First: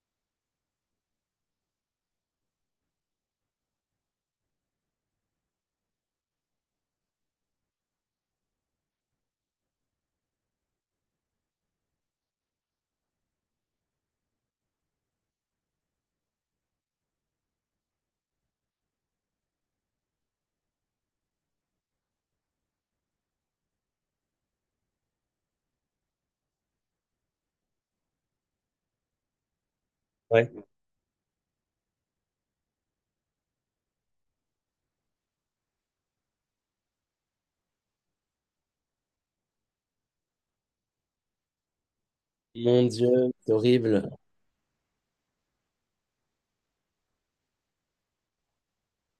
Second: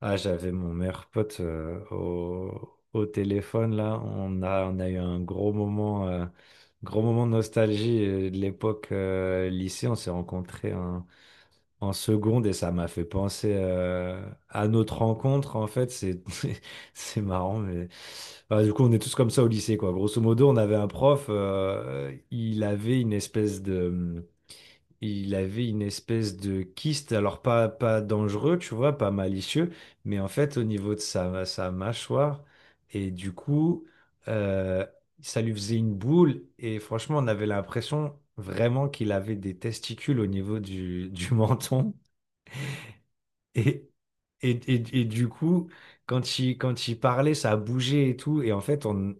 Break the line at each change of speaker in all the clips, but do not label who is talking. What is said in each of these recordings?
Ah, j'avais mon meilleur pote au téléphone là. On a eu un gros moment de nostalgie de l'époque lycée. On s'est rencontrés en seconde et ça m'a fait penser à notre rencontre. En fait, c'est c'est marrant, mais enfin, du coup, on est tous comme ça au lycée, quoi. Grosso modo, on avait un prof. Il avait une espèce de kyste, alors pas dangereux, tu vois, pas malicieux, mais en fait au
Ouais.
niveau de sa mâchoire. Et du coup, euh, ça lui faisait une boule. Et franchement, on avait l'impression vraiment qu'il avait des testicules au niveau du menton.
Mon Dieu, c'est
Et,
horrible.
et du coup, quand il parlait, ça bougeait et tout. Et en fait, on,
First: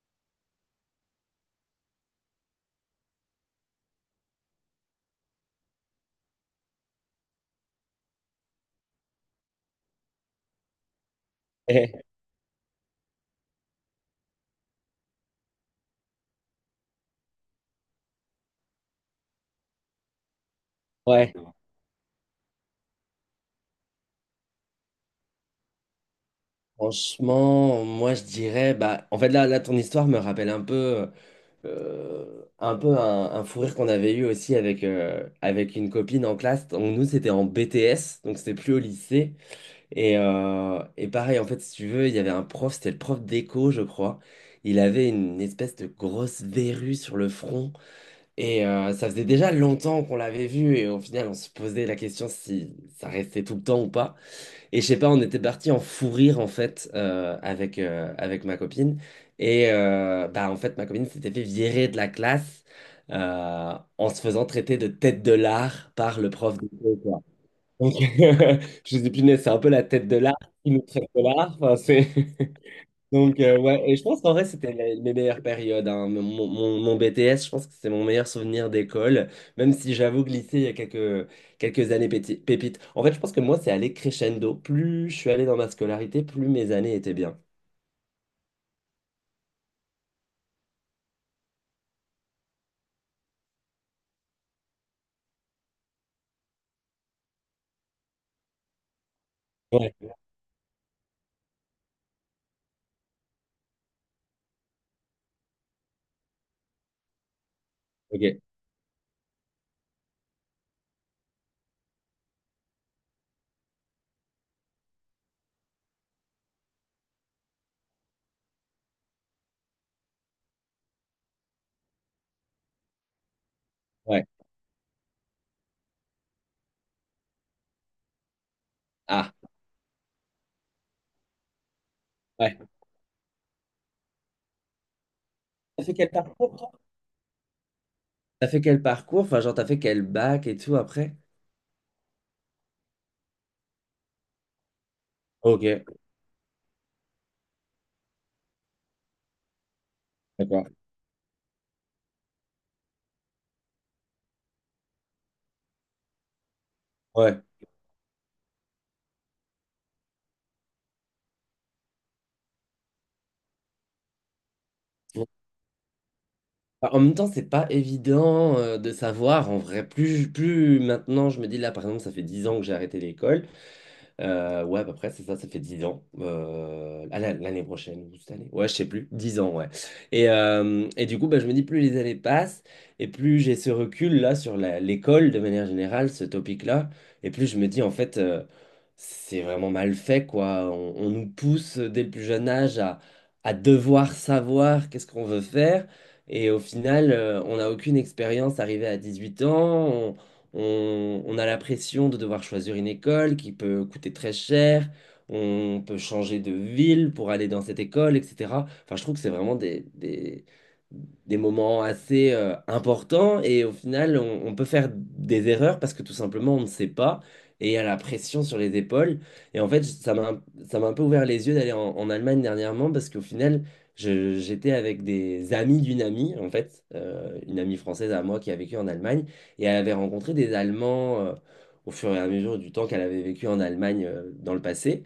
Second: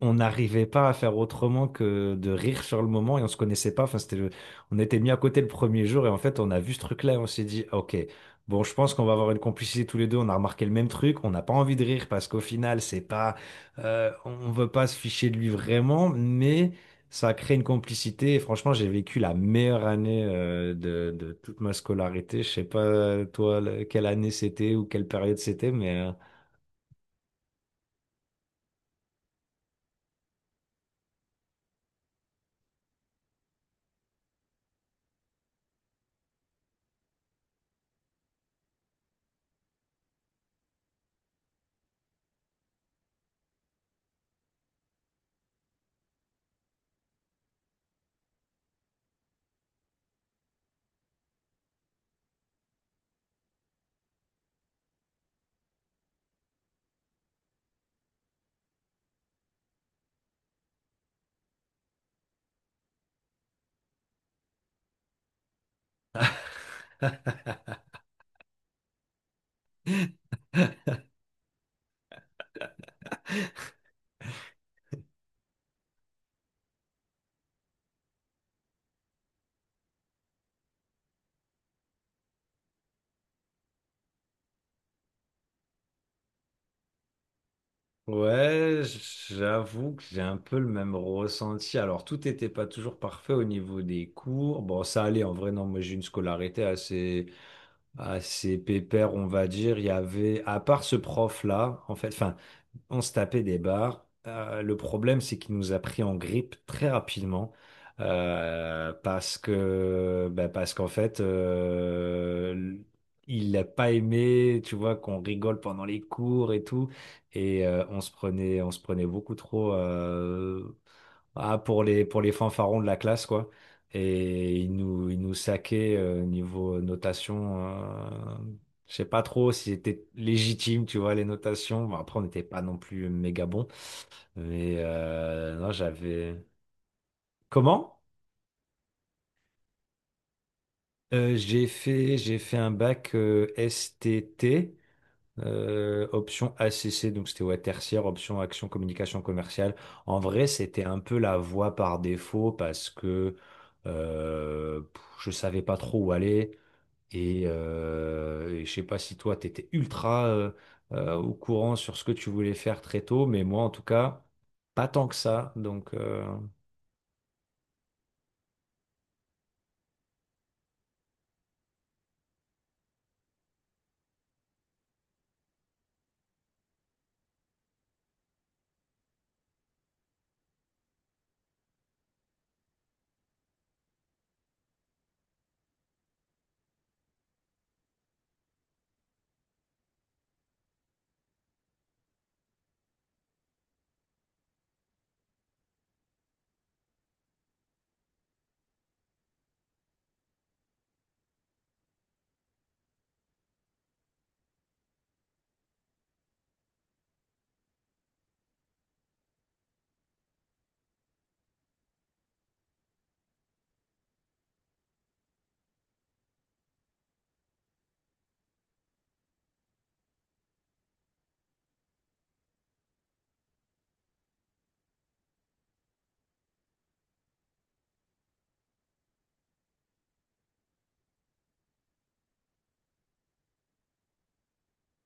on n'arrivait pas à faire autrement que de rire sur le moment et on se connaissait pas. Enfin, on était mis à côté le premier jour et en fait, on a vu ce truc-là et on s'est dit, ah, ok, bon, je pense qu'on va avoir une complicité tous les deux. On a remarqué le même truc. On n'a pas envie de
Eh,
rire parce qu'au final, c'est pas, on veut pas se ficher de lui vraiment, mais ça a créé une complicité. Et franchement, j'ai vécu la meilleure année, de
ouais.
toute ma scolarité. Je sais pas, toi, quelle année c'était ou quelle période c'était, mais,
Franchement, moi je dirais, bah, en fait là ton histoire me rappelle un peu, un peu un fou rire qu'on avait eu aussi avec une copine en classe. Donc, nous c'était en BTS, donc c'était plus au lycée. Et pareil, en fait, si tu veux, il y avait un prof, c'était le prof d'éco, je crois. Il avait une espèce de grosse verrue sur le front. Ça faisait déjà longtemps qu'on l'avait vu et au final on se posait la question si ça restait tout le temps ou pas. Et je sais pas, on était parti en fou rire en fait avec ma copine. Bah en fait ma copine s'était fait virer de la classe en se faisant traiter de tête de l'art par le prof de quoi. Donc je me suis dit mais c'est un peu la tête de l'art qui nous traite de l'art. Enfin, c'est donc, ouais, et je pense qu'en vrai, c'était mes meilleures périodes, hein. Mon BTS, je pense que c'est mon meilleur souvenir d'école, même si j'avoue que lycée, il y a quelques années pépites. En fait, je pense que moi, c'est allé crescendo. Plus je suis allé dans ma scolarité, plus mes années étaient bien.
ouais, j'avoue que j'ai un peu le même ressenti. Alors, tout n'était pas toujours parfait au niveau des cours. Bon, ça allait en vrai, non, moi j'ai une scolarité assez pépère, on va dire. Il y
Ouais,
avait, à part ce prof-là, en fait, enfin, on se tapait des barres. Le problème, c'est qu'il nous a pris en grippe très rapidement
ok,
bah, parce qu'en fait, il n'a pas aimé, tu vois, qu'on rigole pendant les cours et tout, et on se prenait beaucoup trop. Pour les fanfarons de la classe, quoi.
ouais.
Et ils nous saquaient niveau notation. Je sais pas
Ah,
trop si c'était légitime, tu vois, les notations. Bon, après, on n'était
ouais.
pas non plus méga bon. Mais non,
T'as fait quel
j'avais.
parcours, toi?
Comment?
T'as fait quel parcours? Enfin, genre, t'as fait quel bac et tout après?
J'ai fait un bac S T T.
Ok,
Option ACC, donc c'était ouais, tertiaire, option action communication commerciale. En vrai,
d'accord.
c'était un peu la voie par défaut parce que je savais pas trop où aller.
Ouais.
Et je sais pas si toi, tu étais ultra au courant sur ce que tu voulais faire très tôt, mais moi, en tout cas, pas tant que ça. Donc,
Enfin, en même temps, c'est pas évident de savoir en vrai. Plus maintenant, je me dis là, par exemple, ça fait 10 ans que j'ai arrêté l'école. Ouais, à peu près, c'est ça, ça fait 10 ans. L'année prochaine ou cette année. Ouais, je sais plus. 10 ans, ouais. Et du coup, bah, je me dis, plus les années passent, et plus j'ai ce recul-là sur l'école, de manière générale, ce topic-là, et plus je me dis, en fait, c'est vraiment mal fait, quoi. On nous pousse dès le plus jeune âge à devoir savoir qu'est-ce qu'on veut faire, et au final, on n'a aucune expérience arrivée à 18 ans. On a la pression de devoir choisir une école qui peut coûter très cher. On peut changer de ville pour aller dans cette école, etc. Enfin, je trouve que c'est vraiment des moments assez importants et au final, on peut faire des erreurs parce que tout simplement, on ne sait pas et il y a la pression sur les épaules. Et en fait, ça m'a un peu ouvert les yeux d'aller en Allemagne dernièrement parce qu'au final, j'étais avec des amis d'une amie, en fait, une amie française à moi qui a vécu en Allemagne. Et elle avait rencontré des Allemands au fur et à mesure du temps qu'elle avait vécu en Allemagne dans le passé.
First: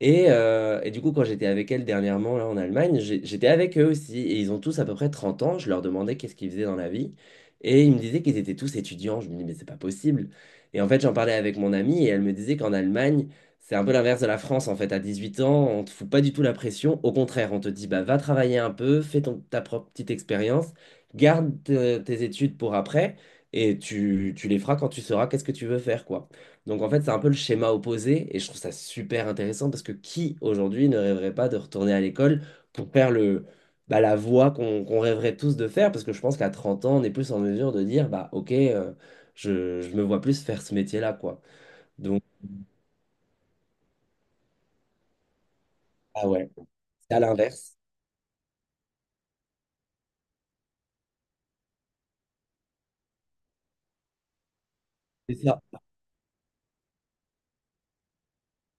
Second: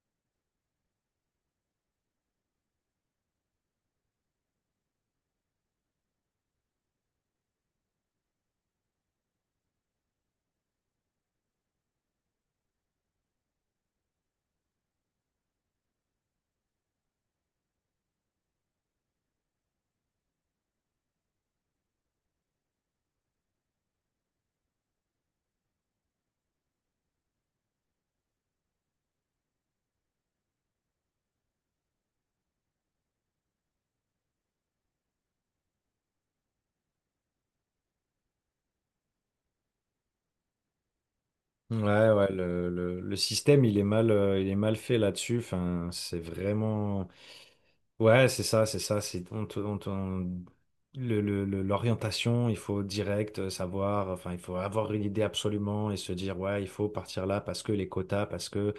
Et du coup, quand j'étais avec elle dernièrement là, en Allemagne, j'étais avec eux aussi. Et ils ont tous à peu près 30 ans. Je leur demandais qu'est-ce qu'ils faisaient dans la vie. Et ils me disaient qu'ils étaient tous étudiants. Je me dis, mais c'est pas possible. Et en fait, j'en parlais avec mon amie et elle me disait qu'en Allemagne, c'est un peu l'inverse de la France. En fait, à 18 ans, on te fout pas du tout la pression. Au contraire, on te dit, bah, va travailler un peu, ta propre petite expérience, garde tes études pour après. Et tu les feras quand tu sauras qu'est-ce que tu veux faire, quoi. Donc en fait, c'est un peu le schéma opposé, et je trouve ça super intéressant parce que qui aujourd'hui ne rêverait pas de retourner à l'école pour faire le, bah, la voie qu'on rêverait tous de faire? Parce que je pense qu'à 30 ans, on est plus en mesure de dire, bah ok, je me vois plus faire ce métier-là, quoi.
ouais,
Donc,
ouais, le système, il est mal fait là-dessus. Enfin, c'est
ah ouais,
vraiment.
c'est à l'inverse.
Ouais, c'est ça, c'est ça. C'est on te- on te- on- L'orientation, il faut direct savoir. Enfin, il faut avoir une idée
C'est ça.
absolument et se dire ouais, il faut partir là parce que les quotas, parce que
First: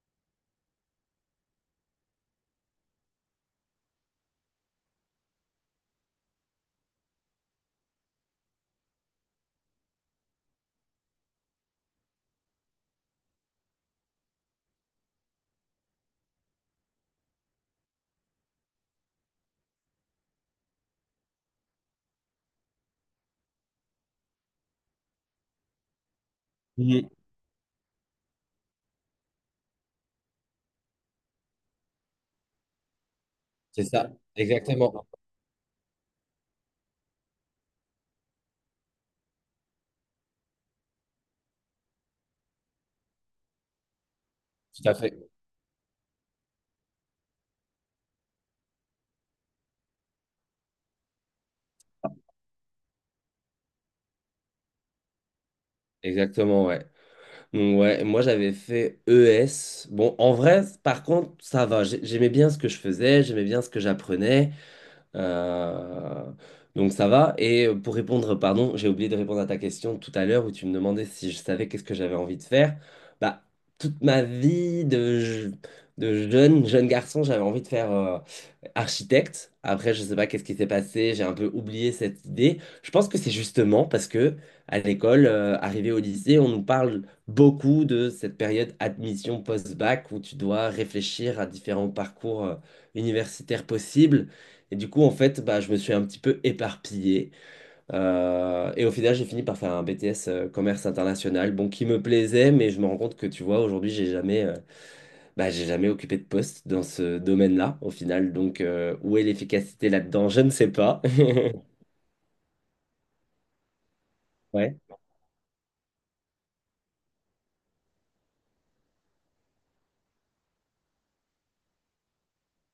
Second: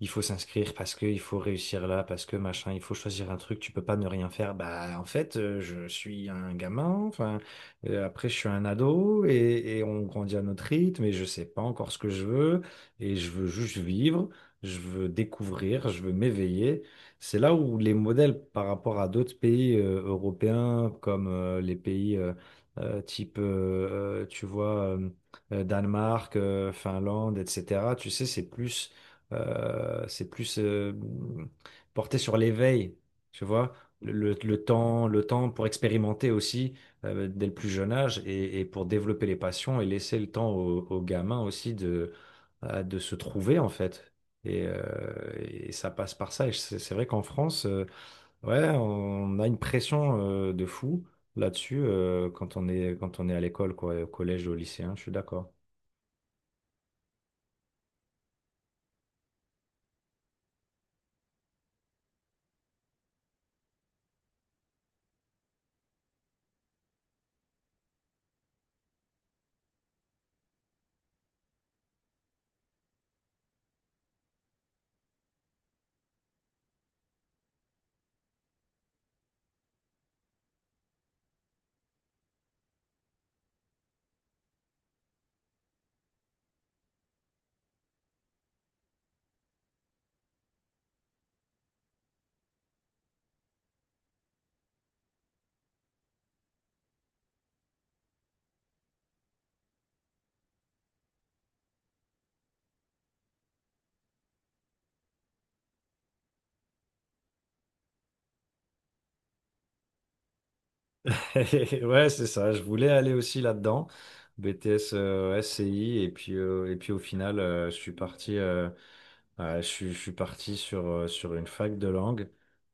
il faut s'inscrire parce que il faut réussir là, parce que machin, il faut choisir un truc, tu peux pas ne rien faire. Bah, en fait, je suis un gamin, enfin, après, je suis un ado et on grandit à notre rythme et je sais pas encore ce que je veux et je veux juste vivre, je veux découvrir, je veux m'éveiller. C'est là où les modèles par rapport à d'autres pays européens comme les pays type, tu vois, Danemark,
Mhm.
Finlande, etc. Tu sais, c'est plus porté sur l'éveil, tu vois,
C'est ça,
le, le- le temps,
exactement.
le temps pour expérimenter aussi dès le plus jeune âge et pour développer les passions et laisser le temps aux gamins aussi de se trouver en fait. Et, euh,
Tout à fait.
et ça passe par ça. Et c'est vrai qu'en France, ouais, on a une pression de fou là-dessus quand on est à l'école, quoi, au collège, au lycée, hein, je suis d'accord.
Exactement, ouais. Donc, ouais, moi j'avais fait ES. Bon, en vrai, par contre, ça va. J'aimais bien ce que je faisais, j'aimais bien ce que j'apprenais. Euh, donc ça va. Et pour répondre, pardon, j'ai oublié de répondre à ta question tout à l'heure où tu me demandais si je savais qu'est-ce que j'avais envie de faire. Bah, toute ma vie de, de jeune, jeune garçon, j'avais envie de faire architecte. Après, je sais pas qu'est-ce qui s'est passé, j'ai un peu oublié cette idée. Je pense que c'est justement parce que à l'école, arrivé au lycée, on nous parle beaucoup de cette période admission post-bac où tu dois réfléchir à différents parcours universitaires possibles. Et du coup, en fait, bah, je me suis un petit peu éparpillé. Et au final, j'ai fini par faire un BTS commerce international, bon, qui me plaisait, mais je me rends compte que, tu vois, aujourd'hui, j'ai jamais, bah, j'ai jamais occupé de poste dans ce domaine-là, au final. Donc, où est l'efficacité là-dedans? Je ne sais pas.
Ouais, c'est ça. Je voulais aller aussi là-dedans,
Ouais.
BTS SCI, et puis au final, je suis parti. Je suis parti sur une fac de langue.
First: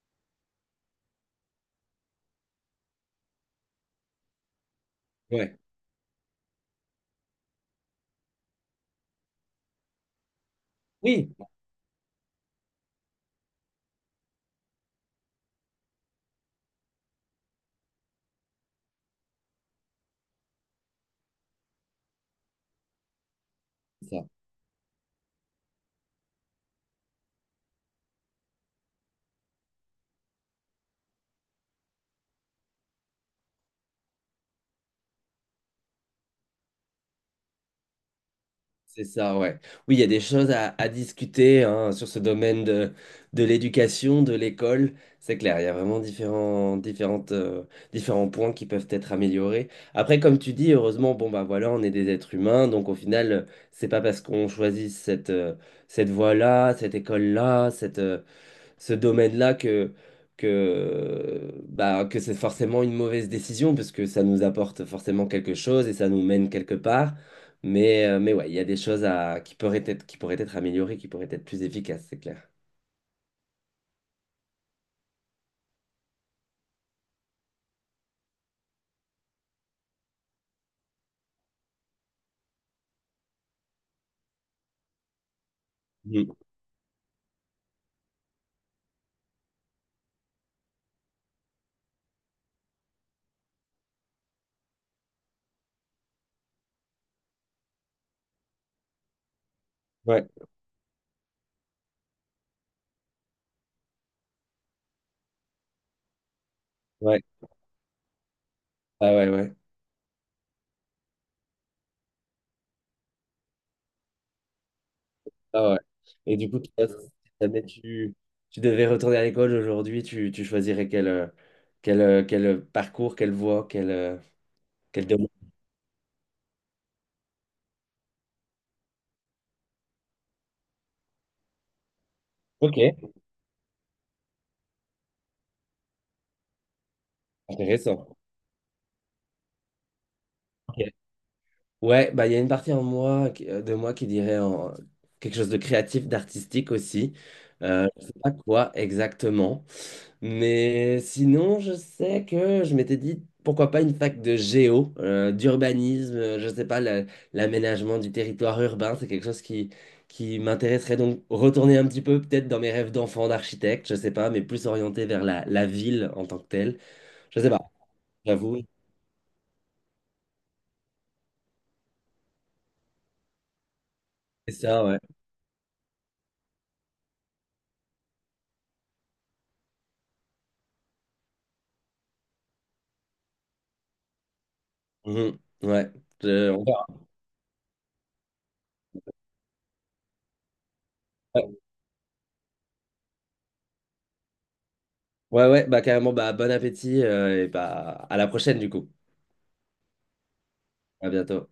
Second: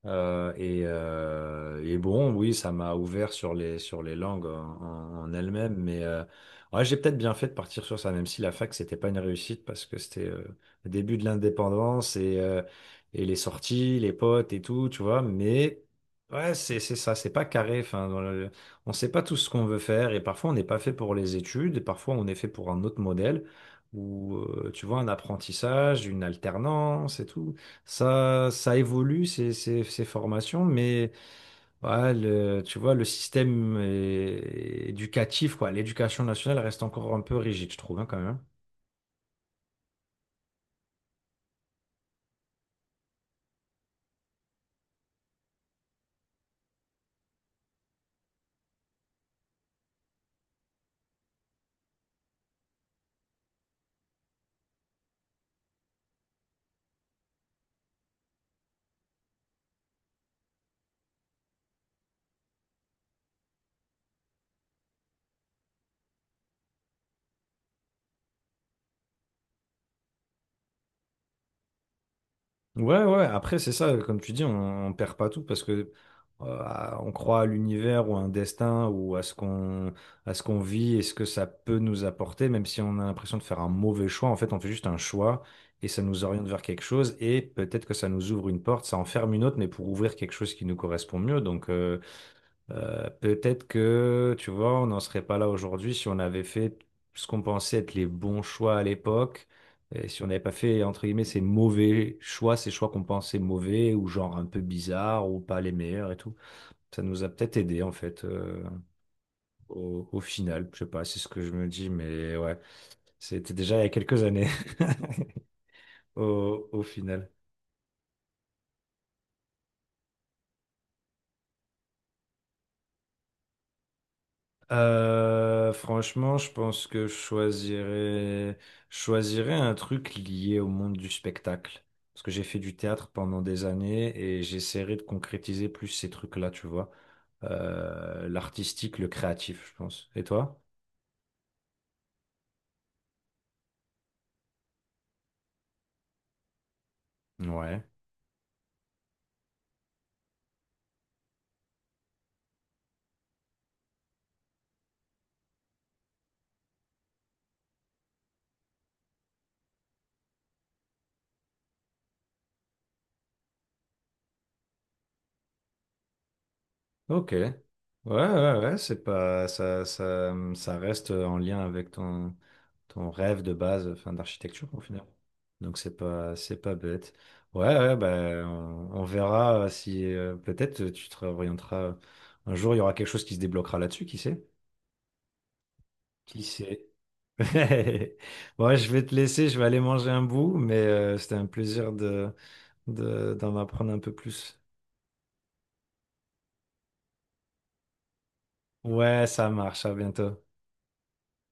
Et bon, oui, ça m'a ouvert sur les langues en
Ouais.
elles-mêmes. Mais ouais, j'ai peut-être bien fait de partir sur ça, même si la fac, c'était pas une réussite parce que c'était le début de
Oui.
l'indépendance et les sorties, les potes et tout, tu vois. Mais ouais, c'est ça, c'est pas carré. Enfin, on sait pas tout ce qu'on veut faire et parfois on n'est pas fait pour les études, et parfois on est fait pour un autre modèle ou tu vois, un apprentissage, une alternance et tout. Ça évolue, ces formations, mais ouais, tu vois, le système éducatif, quoi, l'éducation nationale reste encore un peu rigide, je trouve, hein, quand même.
C'est ça, ouais. Oui, il y a des choses à discuter hein, sur ce domaine de l'éducation, de l'école. C'est clair, il y a vraiment différents points qui peuvent être améliorés. Après, comme tu dis, heureusement, bon, bah voilà, on est des êtres humains. Donc, au final, c'est pas parce qu'on choisit cette voie-là, cette école-là, ce domaine-là que, bah, que c'est forcément une mauvaise décision parce que ça nous apporte forcément quelque chose et ça nous mène quelque part. Mais ouais, il y a des choses qui pourraient être améliorées, qui pourraient être plus efficaces, c'est clair.
Ouais, ouais, après, c'est ça, comme tu dis, on perd pas tout parce que on croit à l'univers ou à un destin ou à ce qu'on vit et ce que ça peut nous apporter, même si on a l'impression de faire un mauvais choix. En fait, on fait juste un choix et ça nous
Mhm.
oriente vers quelque chose et peut-être que ça nous ouvre une porte, ça en ferme une autre, mais pour ouvrir quelque chose qui nous correspond mieux. Donc, peut-être que, tu vois, on n'en serait pas là aujourd'hui si on avait fait ce qu'on pensait être les bons choix à l'époque, et si on
Ouais,
n'avait pas fait, entre guillemets, ces mauvais choix, ces choix qu'on pensait mauvais, ou genre un peu bizarres, ou pas les meilleurs et tout. Ça
ouais,
nous a peut-être aidé, en fait,
ah ouais, ouais,
au final. Je sais pas, c'est ce que je me dis, mais ouais, c'était déjà il y a quelques années,
ah ouais. Et du coup,
au
toi, si
final.
jamais tu devais retourner à l'école aujourd'hui, tu choisirais quel parcours, quelle voie, quel domaine.
Franchement, je pense que je choisirais un truc lié au monde du spectacle. Parce que j'ai fait du
Ok,
théâtre pendant des années et j'essaierai de concrétiser plus ces trucs-là, tu vois.
intéressant.
L'artistique, le créatif, je pense. Et toi?
Ok. Ouais, bah il y a une partie en moi, de moi qui dirait en quelque chose de créatif, d'artistique aussi.
Ouais.
Je sais pas quoi exactement. Mais sinon, je sais que je m'étais dit, pourquoi pas une fac de géo, d'urbanisme, je sais pas, l'aménagement du territoire urbain, c'est quelque chose qui m'intéresserait. Donc retourner un petit peu peut-être dans mes rêves d'enfant, d'architecte, je sais pas, mais plus orienté vers la ville en tant que telle.
Ok.
Je sais
Ouais,
pas, j'avoue,
ouais, ouais, c'est pas ça, ça reste en lien avec ton rêve de base, enfin
c'est
d'architecture au
ça, ouais.
final. Donc c'est pas bête. Ouais, ouais, ben on verra si peut-être tu te réorienteras. Un jour, il y aura quelque chose qui se débloquera là-dessus, qui sait?
Mhm, ouais,
Qui
On verra.
sait? Bon, je vais te laisser, je vais aller manger un bout, mais c'était un plaisir d'en apprendre un peu plus.
Ouais, ouais, bah carrément, bah bon appétit et bah à la prochaine du coup.
Ouais, ça marche, à bientôt.
À bientôt.